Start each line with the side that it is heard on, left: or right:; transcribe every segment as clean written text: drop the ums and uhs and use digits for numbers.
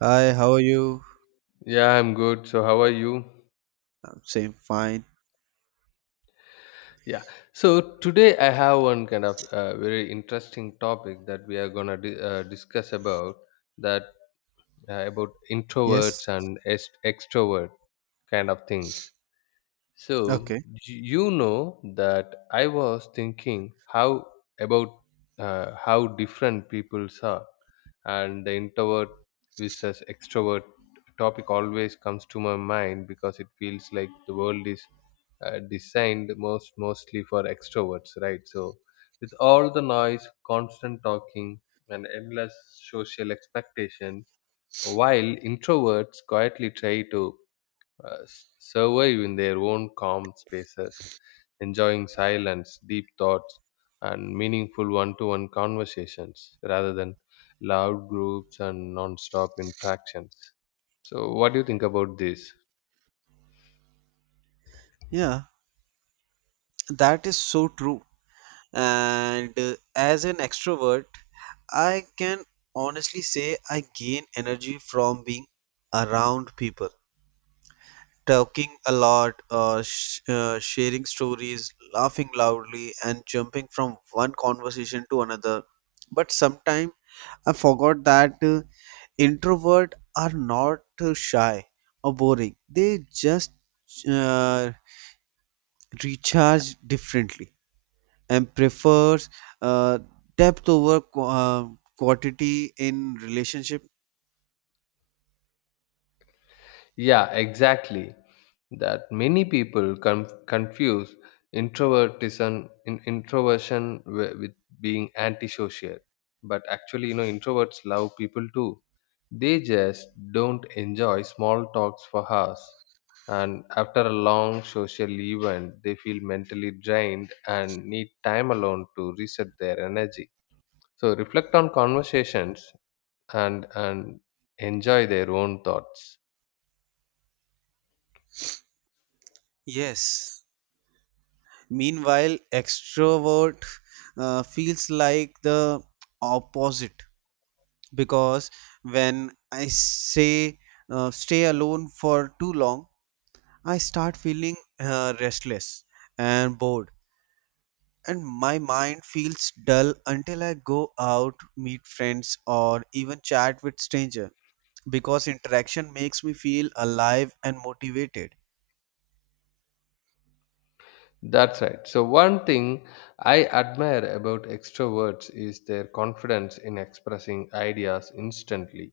right: Hi, how are you?
left: Yeah, I'm good. So, how are you?
right: I'm saying fine.
left: Yeah. So, today I have one kind of very interesting topic that we are going to discuss about that about introverts
right: Yes.
left: and extrovert kind of things. So
right: Okay.
left: you know that I was thinking how about how different peoples are, and the introvert versus extrovert topic always comes to my mind because it feels like the world is designed mostly for extroverts, right? So with all the noise, constant talking, and endless social expectations, while introverts quietly try to survive in their own calm spaces, enjoying silence, deep thoughts, and meaningful one to one conversations rather than loud groups and non stop interactions. So, what do you think about this?
right: Yeah, that is so true. And as an extrovert, I can honestly say I gain energy from being around people, talking a lot, sh sharing stories, laughing loudly, and jumping from one conversation to another. But sometimes I forgot that. Introvert are not shy or boring, they just uh, recharge differently and prefers uh, depth over quantity in relationship.
left: Yeah, exactly. That many people confuse introvertition in introversion with being antisocial. But actually, you know, introverts love people too. They just don't enjoy small talks for hours. And after a long social event, they feel mentally drained and need time alone to reset their energy. So reflect on conversations and enjoy their own thoughts.
right: Yes, meanwhile extrovert feels like the opposite, because when I say stay alone for too long, I start feeling restless and bored, and my mind feels dull until I go out, meet friends, or even chat with stranger, because interaction makes me feel alive and motivated.
left: That's right. So, one thing I admire about extroverts is their confidence in expressing ideas instantly.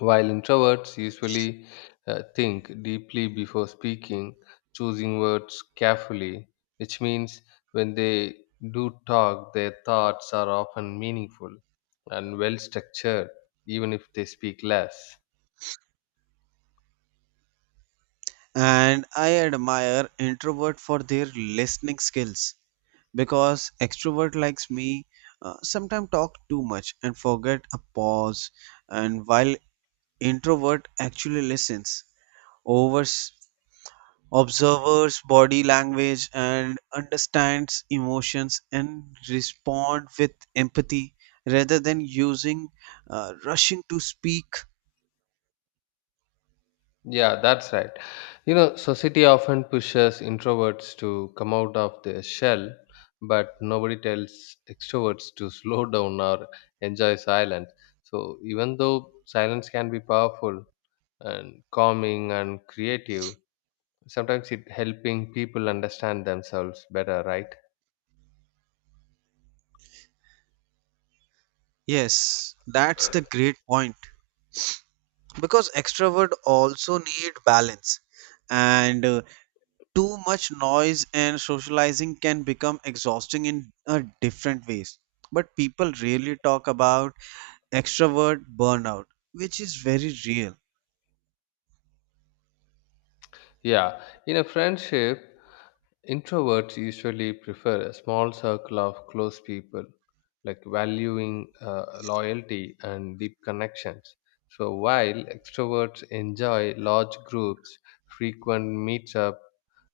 left: While introverts usually think deeply before speaking, choosing words carefully, which means when they do talk, their thoughts are often meaningful and well structured, even if they speak less.
right: And I admire introvert for their listening skills because extrovert likes me sometimes talk too much and forget a pause, and while introvert actually listens, overs observes body language and understands emotions and respond with empathy rather than using rushing to speak.
left: Yeah, that's right. You know, society often pushes introverts to come out of their shell, but nobody tells extroverts to slow down or enjoy silence. So, even though silence can be powerful and calming and creative, sometimes it helping people understand themselves better, right?
right: Yes, that's the great point, because extrovert also need balance, and too much noise and socializing can become exhausting in different ways, but people rarely talk about extrovert burnout, which is very real.
left: Yeah, in a friendship, introverts usually prefer a small circle of close people, like valuing loyalty and deep connections. So, while extroverts enjoy large groups, frequent meetup,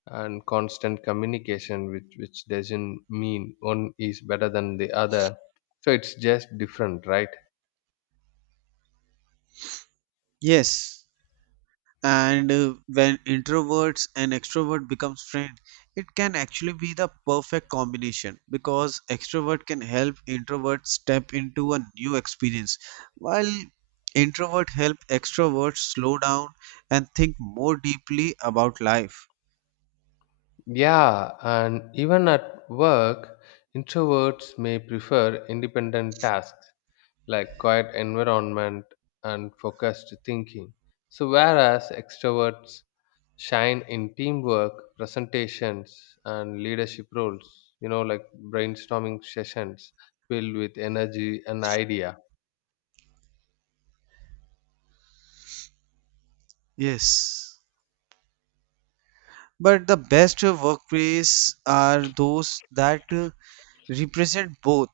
left: and constant communication, which doesn't mean one is better than the other. So, it's just different, right?
right: Yes, and when introverts and extrovert becomes friend, it can actually be the perfect combination, because extrovert can help introvert step into a new experience, while introvert help extrovert slow down and think more deeply about life.
left: Yeah, and even at work, introverts may prefer independent tasks like quiet environment and focused thinking. So, whereas extroverts shine in teamwork, presentations, and leadership roles, you know, like brainstorming sessions filled with energy and idea.
right: Yes, but the best workplace are those that represent both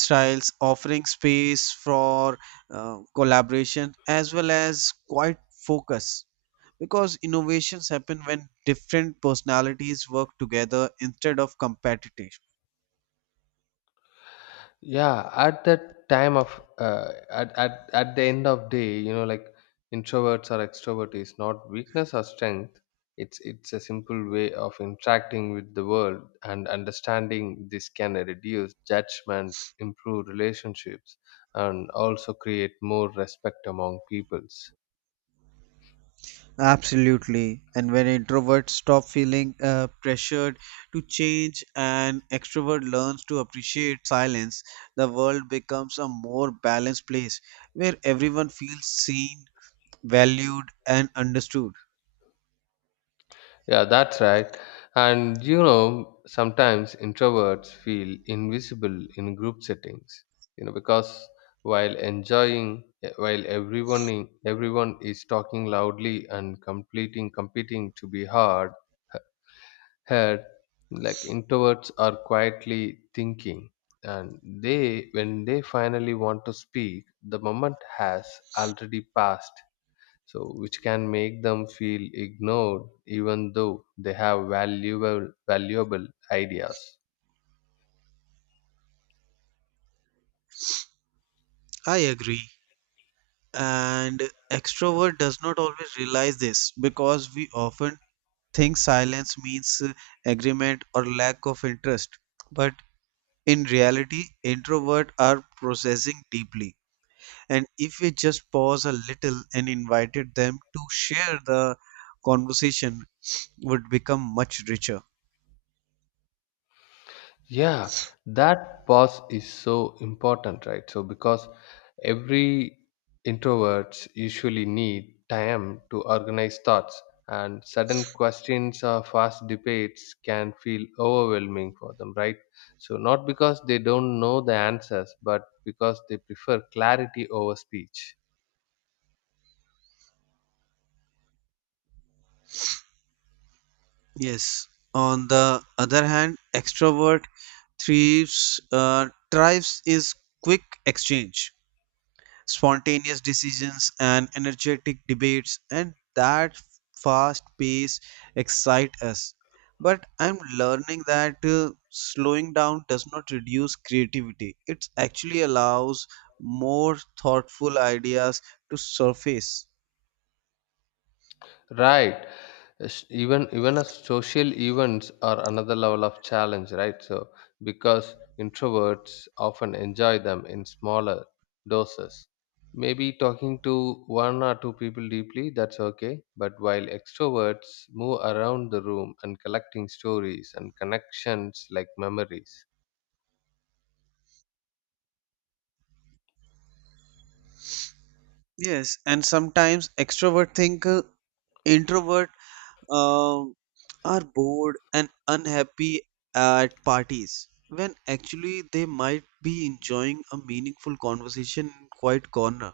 right: styles, offering space for collaboration as well as quiet focus, because innovations happen when different personalities work together instead of competition.
left: Yeah, at that time of at the end of day, you know, like introverts or extrovert is not weakness or strength, it's a simple way of interacting with the world, and understanding this can reduce judgment, improve relationships, and also create more respect among peoples.
right: Absolutely, and when introverts stop feeling pressured to change and extrovert learns to appreciate silence, the world becomes a more balanced place where everyone feels seen, valued and understood.
left: Yeah, that's right. And you know, sometimes introverts feel invisible in group settings, you know, because while everyone is talking loudly and completing competing to be heard, like introverts are quietly thinking, and they when they finally want to speak, the moment has already passed, so which can make them feel ignored even though they have valuable ideas.
right: I agree, and extrovert does not always realize this because we often think silence means agreement or lack of interest, but in reality introvert are processing deeply, and if we just pause a little and invited them to share, the conversation would become much richer.
left: Yeah, that pause is so important, right? So because every introverts usually need time to organize thoughts, and sudden questions or fast debates can feel overwhelming for them, right? So not because they don't know the answers, but because they prefer clarity over speech.
right: Yes, on the other hand extrovert thrives is quick exchange, spontaneous decisions and energetic debates, and that fast pace excite us, but I'm learning that slowing down does not reduce creativity, it actually allows more thoughtful ideas to surface.
left: Right. Even as social events are another level of challenge, right? So because introverts often enjoy them in smaller doses. Maybe talking to one or two people deeply, that's okay. But while extroverts move around the room and collecting stories and connections like memories.
right: Yes, and sometimes extrovert think introvert um, are bored and unhappy at parties, when actually they might be enjoying a meaningful conversation in quiet corner,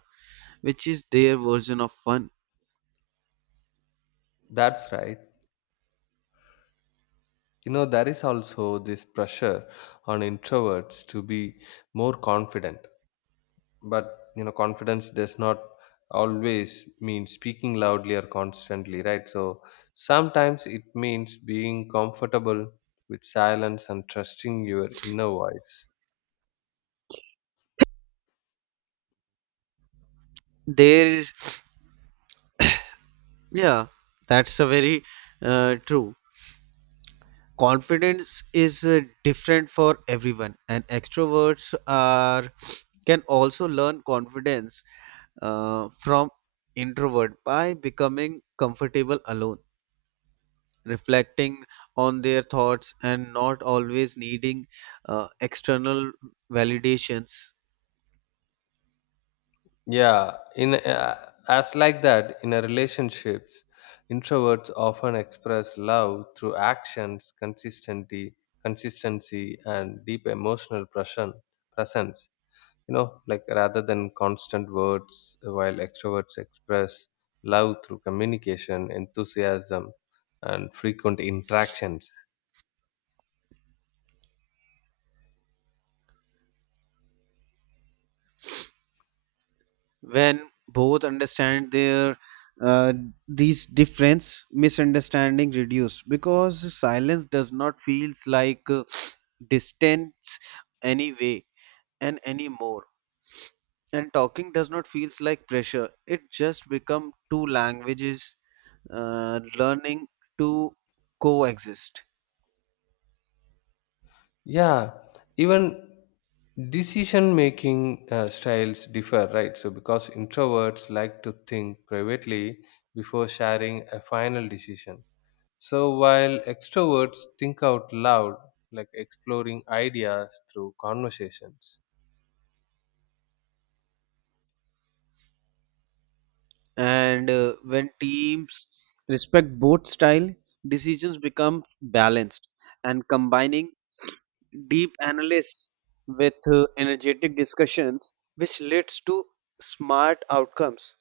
right: which is their version of fun.
left: That's right. You know, there is also this pressure on introverts to be more confident, but you know, confidence does not always mean speaking loudly or constantly, right? So sometimes it means being comfortable with silence and trusting your inner voice.
right: There, yeah, that's a very true. Confidence is different for everyone, and extroverts are can also learn confidence from introvert by becoming comfortable alone, reflecting on their thoughts and not always needing external validations.
left: Yeah, in as like that in a relationships, introverts often express love through actions, consistency and deep emotional presence, you know, like rather than constant words, while extroverts express love through communication, enthusiasm, and frequent interactions.
right: When both understand their uh, these difference, misunderstanding reduce, because silence does not feels like distance anyway and anymore, and talking does not feels like pressure, it just become two languages learning to coexist.
left: Yeah, even decision making styles differ, right? So because introverts like to think privately before sharing a final decision, so while extroverts think out loud, like exploring ideas through conversations.
right: And when teams respect both style, decisions become balanced and combining deep analysis with energetic discussions, which leads to smart outcomes.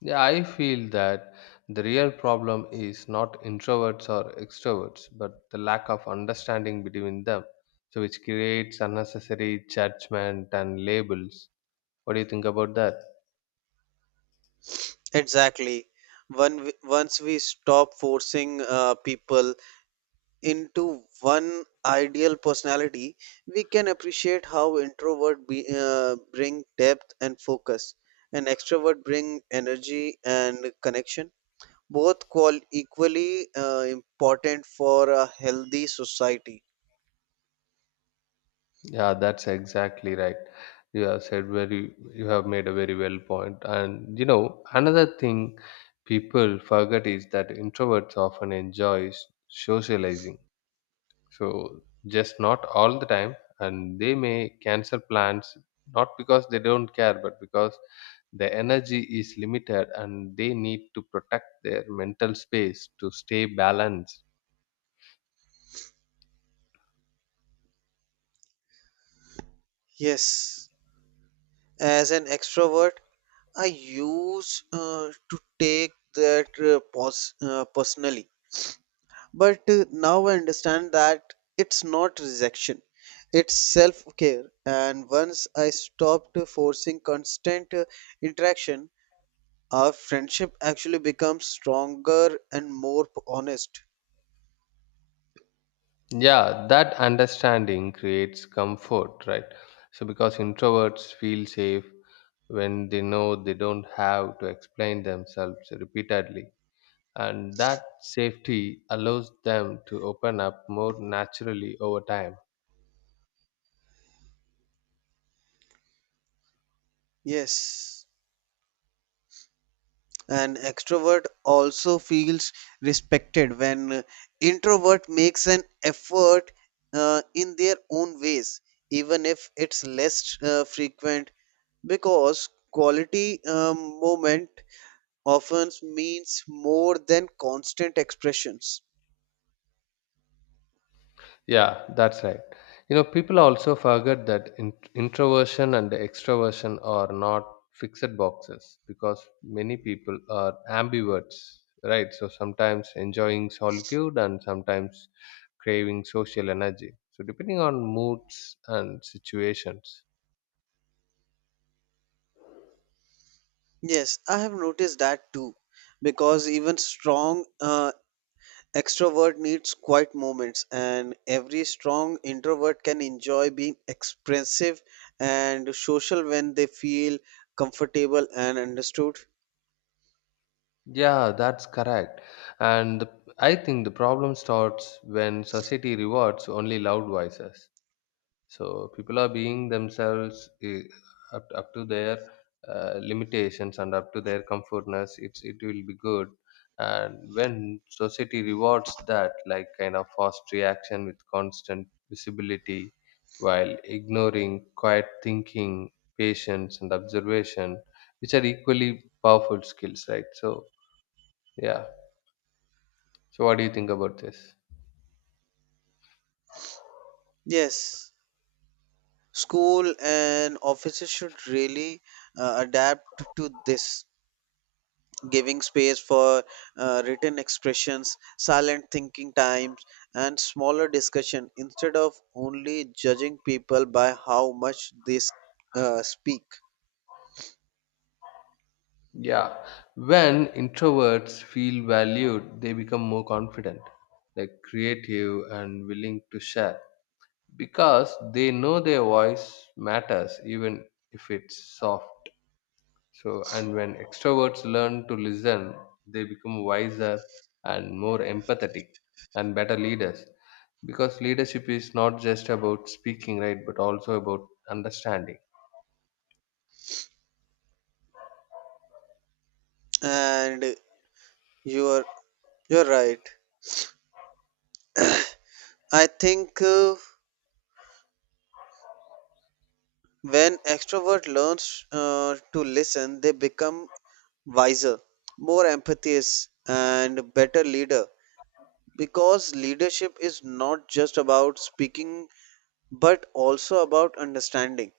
left: Yeah, I feel that the real problem is not introverts or extroverts, but the lack of understanding between them, so which creates unnecessary judgment and labels. What do you think about that?
right: Exactly, once we stop forcing people into one ideal personality, we can appreciate how introvert bring depth and focus, and extrovert bring energy and connection, both call equally important for a healthy society.
left: Yeah, that's exactly right. You have said very, you have made a very well point. And you know, another thing people forget is that introverts often enjoy socializing. So just not all the time, and they may cancel plans not because they don't care, but because the energy is limited and they need to protect their mental space to stay balanced.
right: Yes, as an extrovert I use to take that personally, but now I understand that it's not rejection, it's self care, and once I stopped forcing constant interaction, our friendship actually becomes stronger and more honest.
left: Yeah, that understanding creates comfort, right? So because introverts feel safe when they know they don't have to explain themselves repeatedly. And that safety allows them to open up more naturally over time.
right: Yes. An extrovert also feels respected when introvert makes an effort in their own ways, even if it's less frequent, because quality moment often means more than constant expressions.
left: Yeah, that's right. You know, people also forget that introversion and extroversion are not fixed boxes because many people are ambiverts, right? So sometimes enjoying solitude and sometimes craving social energy. So depending on moods and situations.
right: Yes, I have noticed that too, because even strong extrovert needs quiet moments, and every strong introvert can enjoy being expressive and social when they feel comfortable and understood.
left: Yeah, that's correct. And the, I think the problem starts when society rewards only loud voices. So people are being themselves, eh, up to their limitations and up to their comfortness. It's it will be good, and when society rewards that, like kind of fast reaction with constant visibility, while ignoring quiet thinking, patience, and observation, which are equally powerful skills, right? So yeah. So what do you think about this?
right: Yes, school and offices should really adapt to this, giving space for written expressions, silent thinking times, and smaller discussion instead of only judging people by how much they speak.
left: Yeah, when introverts feel valued, they become more confident, like creative and willing to share because they know their voice matters even if it's soft. So, and when extroverts learn to listen, they become wiser and more empathetic and better leaders because leadership is not just about speaking, right, but also about understanding.
right: And your You're right. I think when extrovert learns to listen, they become wiser, more empathious, and better leader. Because leadership is not just about speaking, but also about understanding.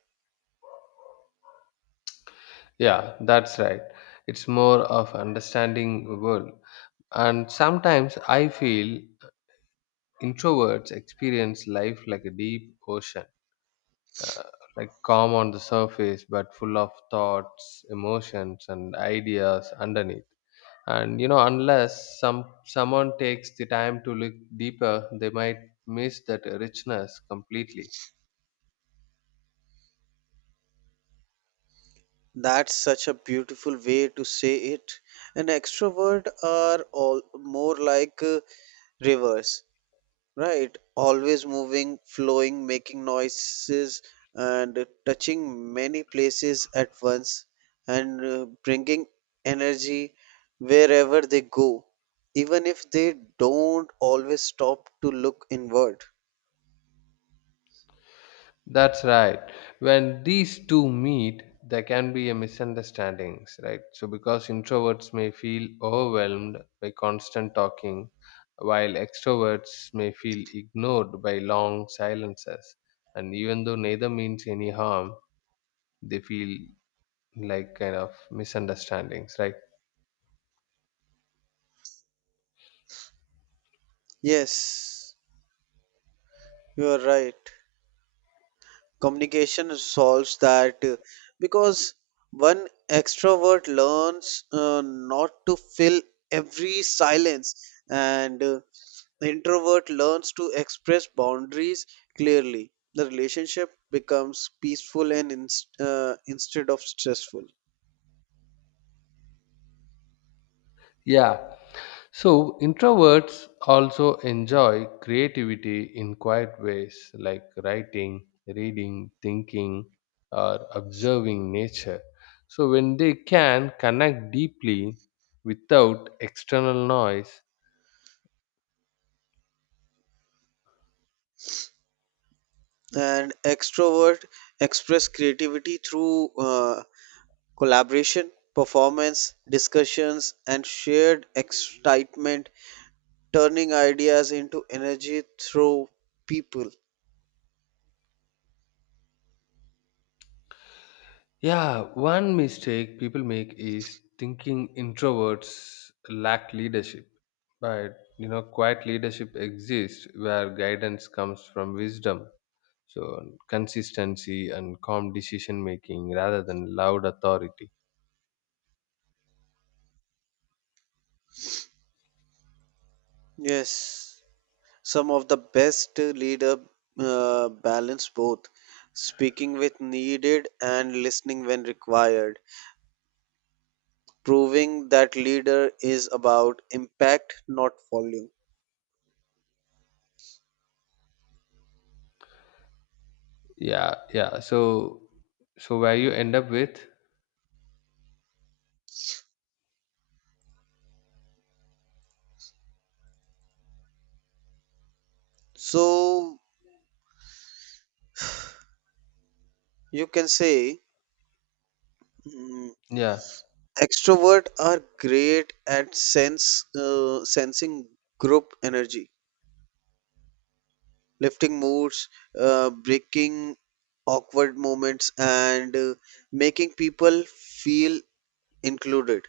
left: Yeah, that's right. It's more of understanding the world. And sometimes I feel introverts experience life like a deep ocean, uh, like calm on the surface, but full of thoughts, emotions, and ideas underneath. And you know, unless someone takes the time to look deeper, they might miss that richness completely.
right: That's such a beautiful way to say it. And extrovert are all more like rivers. Right, always moving, flowing, making noises, and touching many places at once, and bringing energy wherever they go, even if they don't always stop to look inward.
left: That's right. When these two meet, there can be a misunderstandings, right? So because introverts may feel overwhelmed by constant talking, while extroverts may feel ignored by long silences. And even though neither means any harm, they feel like kind of misunderstandings, right?
right: Yes, you are right. Communication solves that because one extrovert learns not to fill every silence, and the introvert learns to express boundaries clearly, the relationship becomes peaceful and instead of stressful.
left: Yeah. So, introverts also enjoy creativity in quiet ways like writing, reading, thinking, or observing nature. So, when they can connect deeply without external noise,
right: And extrovert express creativity through collaboration, performance discussions and shared excitement, turning ideas into energy through people.
left: yeah, one mistake people make is thinking introverts lack leadership. But you know, quiet leadership exists where guidance comes from wisdom. So consistency and calm decision making rather than loud authority.
right: Yes, some of the best leader balance both, speaking with needed and listening when required, proving that leader is about impact, not volume.
left: Yeah, yeah. So so where you end up with?
right: So you can say, mm,
left: Yeah.
right: extrovert are great at sense sensing group energy, lifting moods, breaking awkward moments, and making people feel included.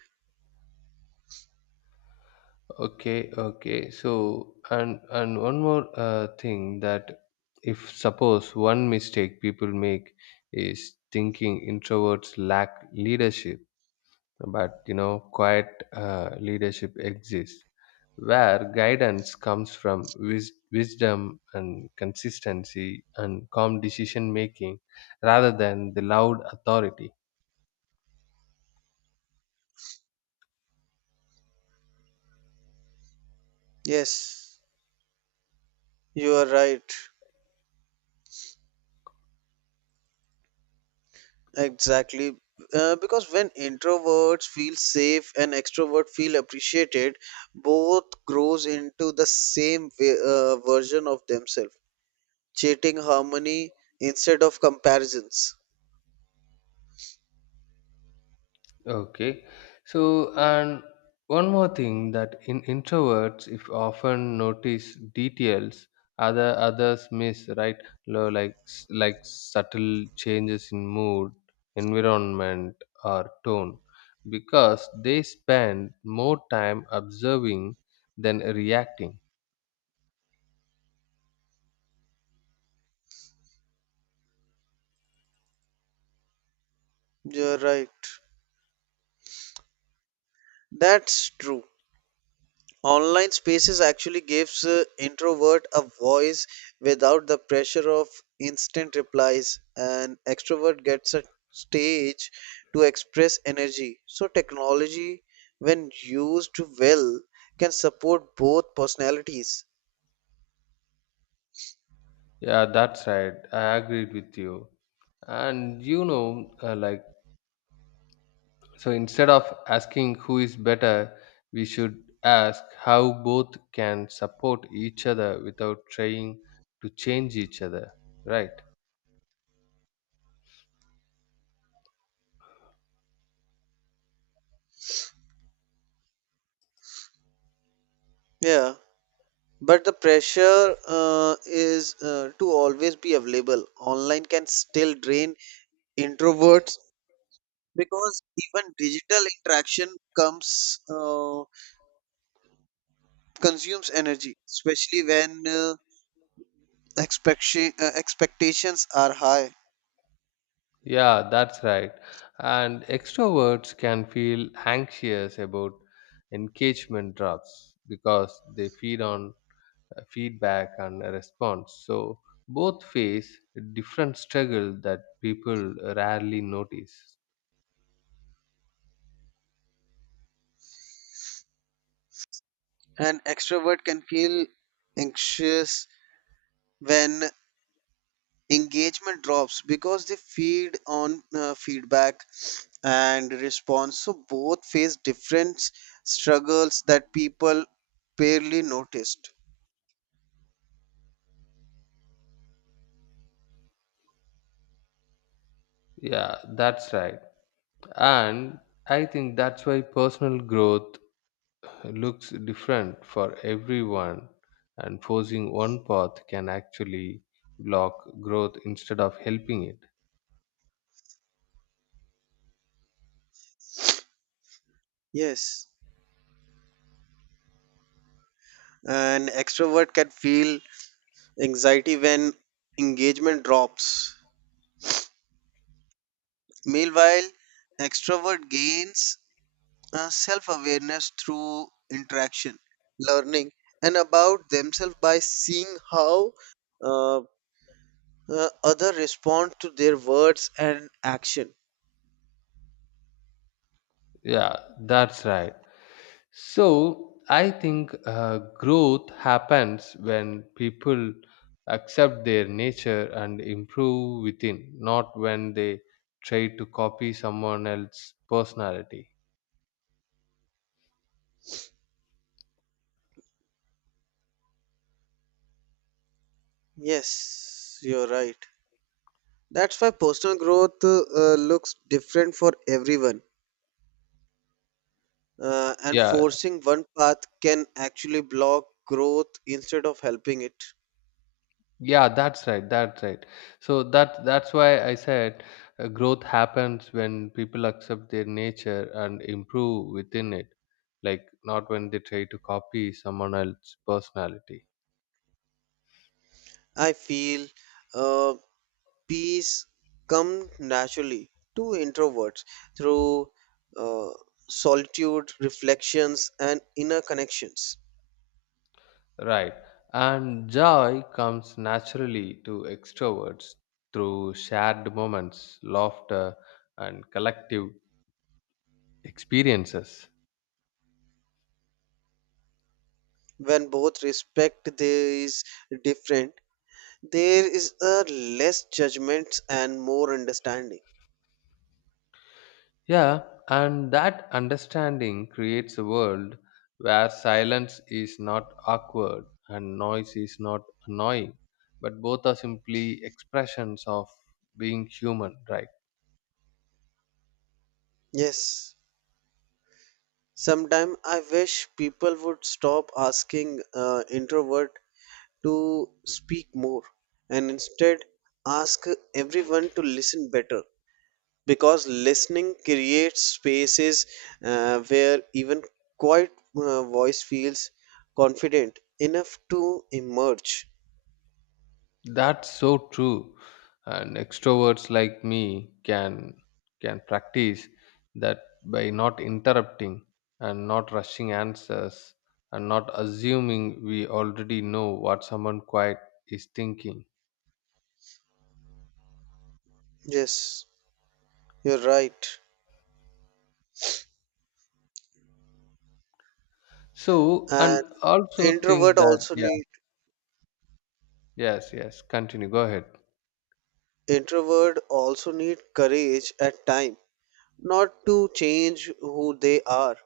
left: Okay, okay. So and one more thing that if suppose one mistake people make is thinking introverts lack leadership, but you know quiet leadership exists, where guidance comes from wisdom and consistency and calm decision making rather than the loud authority.
right: Yes, you are right. Exactly. Because when introverts feel safe and extrovert feel appreciated, both grows into the same version of themselves, creating harmony instead of comparisons.
left: Okay, so and one more thing that in introverts if often notice details others miss, right? Like subtle changes in mood, environment, or tone because they spend more time observing than reacting.
right: You're right. That's true. Online spaces actually gives introvert a voice without the pressure of instant replies, and extrovert gets a stage to express energy. So technology, when used well, can support both personalities.
left: Yeah, that's right. I agreed with you. And you know, like, so instead of asking who is better, we should ask how both can support each other without trying to change each other, right?
right: Yeah, but the pressure is to always be available. Online can still drain introverts, because even digital interaction comes. Consumes energy, especially when expectations are high.
left: Yeah, that's right. And extroverts can feel anxious about engagement drops because they feed on feedback and response. So both face different struggle that people rarely notice.
right: An extrovert can feel anxious when engagement drops because they feed on feedback and response. So both face different struggles that people barely noticed.
left: Yeah, that's right. And I think that's why personal growth looks different for everyone, and forcing one path can actually block growth instead of helping it.
right: Yes, an extrovert can feel anxiety when engagement drops. Meanwhile, extrovert gains self awareness through interaction, learning, and about themselves by seeing how uh, other respond to their words and action.
left: Yeah, that's right. So I think growth happens when people accept their nature and improve within, not when they try to copy someone else's personality.
right: Yes, you're right. That's why personal growth looks different for everyone, and
left: Yeah,
right: forcing one path can actually block growth instead of helping it.
left: yeah, that's right, that's right. So that that's why I said growth happens when people accept their nature and improve within it, like not when they try to copy someone else's personality.
right: I feel. Uh, Peace comes naturally to introverts through uh, solitude, reflections, and inner connections.
left: Right. And joy comes naturally to extroverts through shared moments, laughter, and collective experiences.
right: When both respect these different, there is a less judgment and more understanding.
left: Yeah, and that understanding creates a world where silence is not awkward and noise is not annoying, but both are simply expressions of being human, right?
right: Yes, sometimes I wish people would stop asking introvert to speak more, and instead ask everyone to listen better, because listening creates spaces where even quiet voice feels confident enough to emerge.
left: That's so true. And extroverts like me can practice that by not interrupting and not rushing answers and not assuming we already know what someone quiet is thinking.
right: Yes, you're right.
left: So and
right: and
left: also think
right: introvert
left: that
right: also
left: yeah,
right: need
left: yes, yes, continue, go ahead.
right: Introvert also need courage at time, not to change who they are,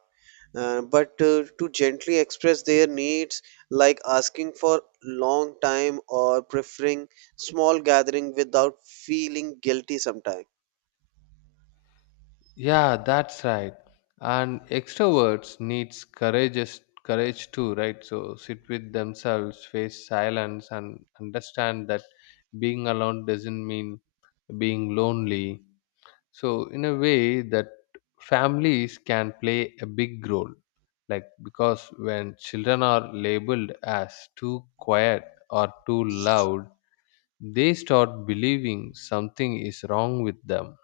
right: but to gently express their needs, like asking for long time or preferring small gathering without feeling guilty sometimes.
left: Yeah, that's right. And extroverts needs courage too, right? So sit with themselves, face silence, and understand that being alone doesn't mean being lonely. So in a way that families can play a big role, like because when children are labeled as too quiet or too loud, they start believing something is wrong with them.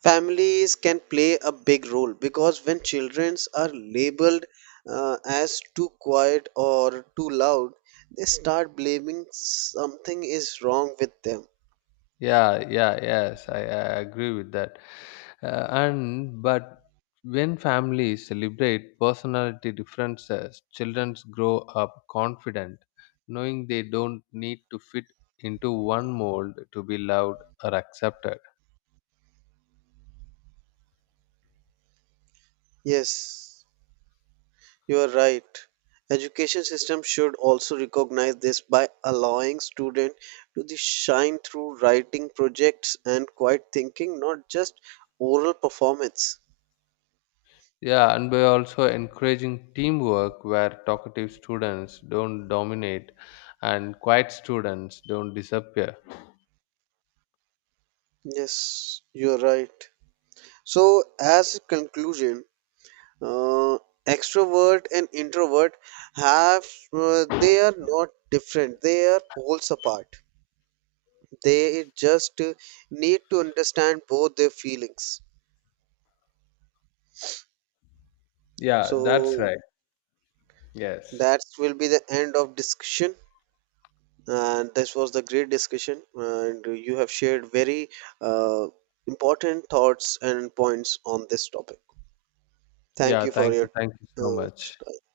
right: Families can play a big role, because when children are labeled as too quiet or too loud, they start blaming something is wrong with them.
left: Yeah, yeah, yes, I agree with that. And but when families celebrate personality differences, children grow up confident, knowing they don't need to fit into one mold to be loved or accepted.
right: Yes, you are right. Education system should also recognize this by allowing students to the shine through writing projects and quiet thinking, not just oral performance.
left: Yeah, and by also encouraging teamwork where talkative students don't dominate and quiet students don't disappear.
right: Yes, you are right. So, as a conclusion, uh, extrovert and introvert have, they are not different, they are poles apart, they just need to understand both their feelings.
left: Yeah, that's
right: So
left: right. Yes.
right: that will be the end of discussion, and this was the great discussion and you have shared very uh, important thoughts and points on this topic. Thank
left: Yeah,
right: you for
left: thank you,
right: your
left: thank you so much.
right: uh,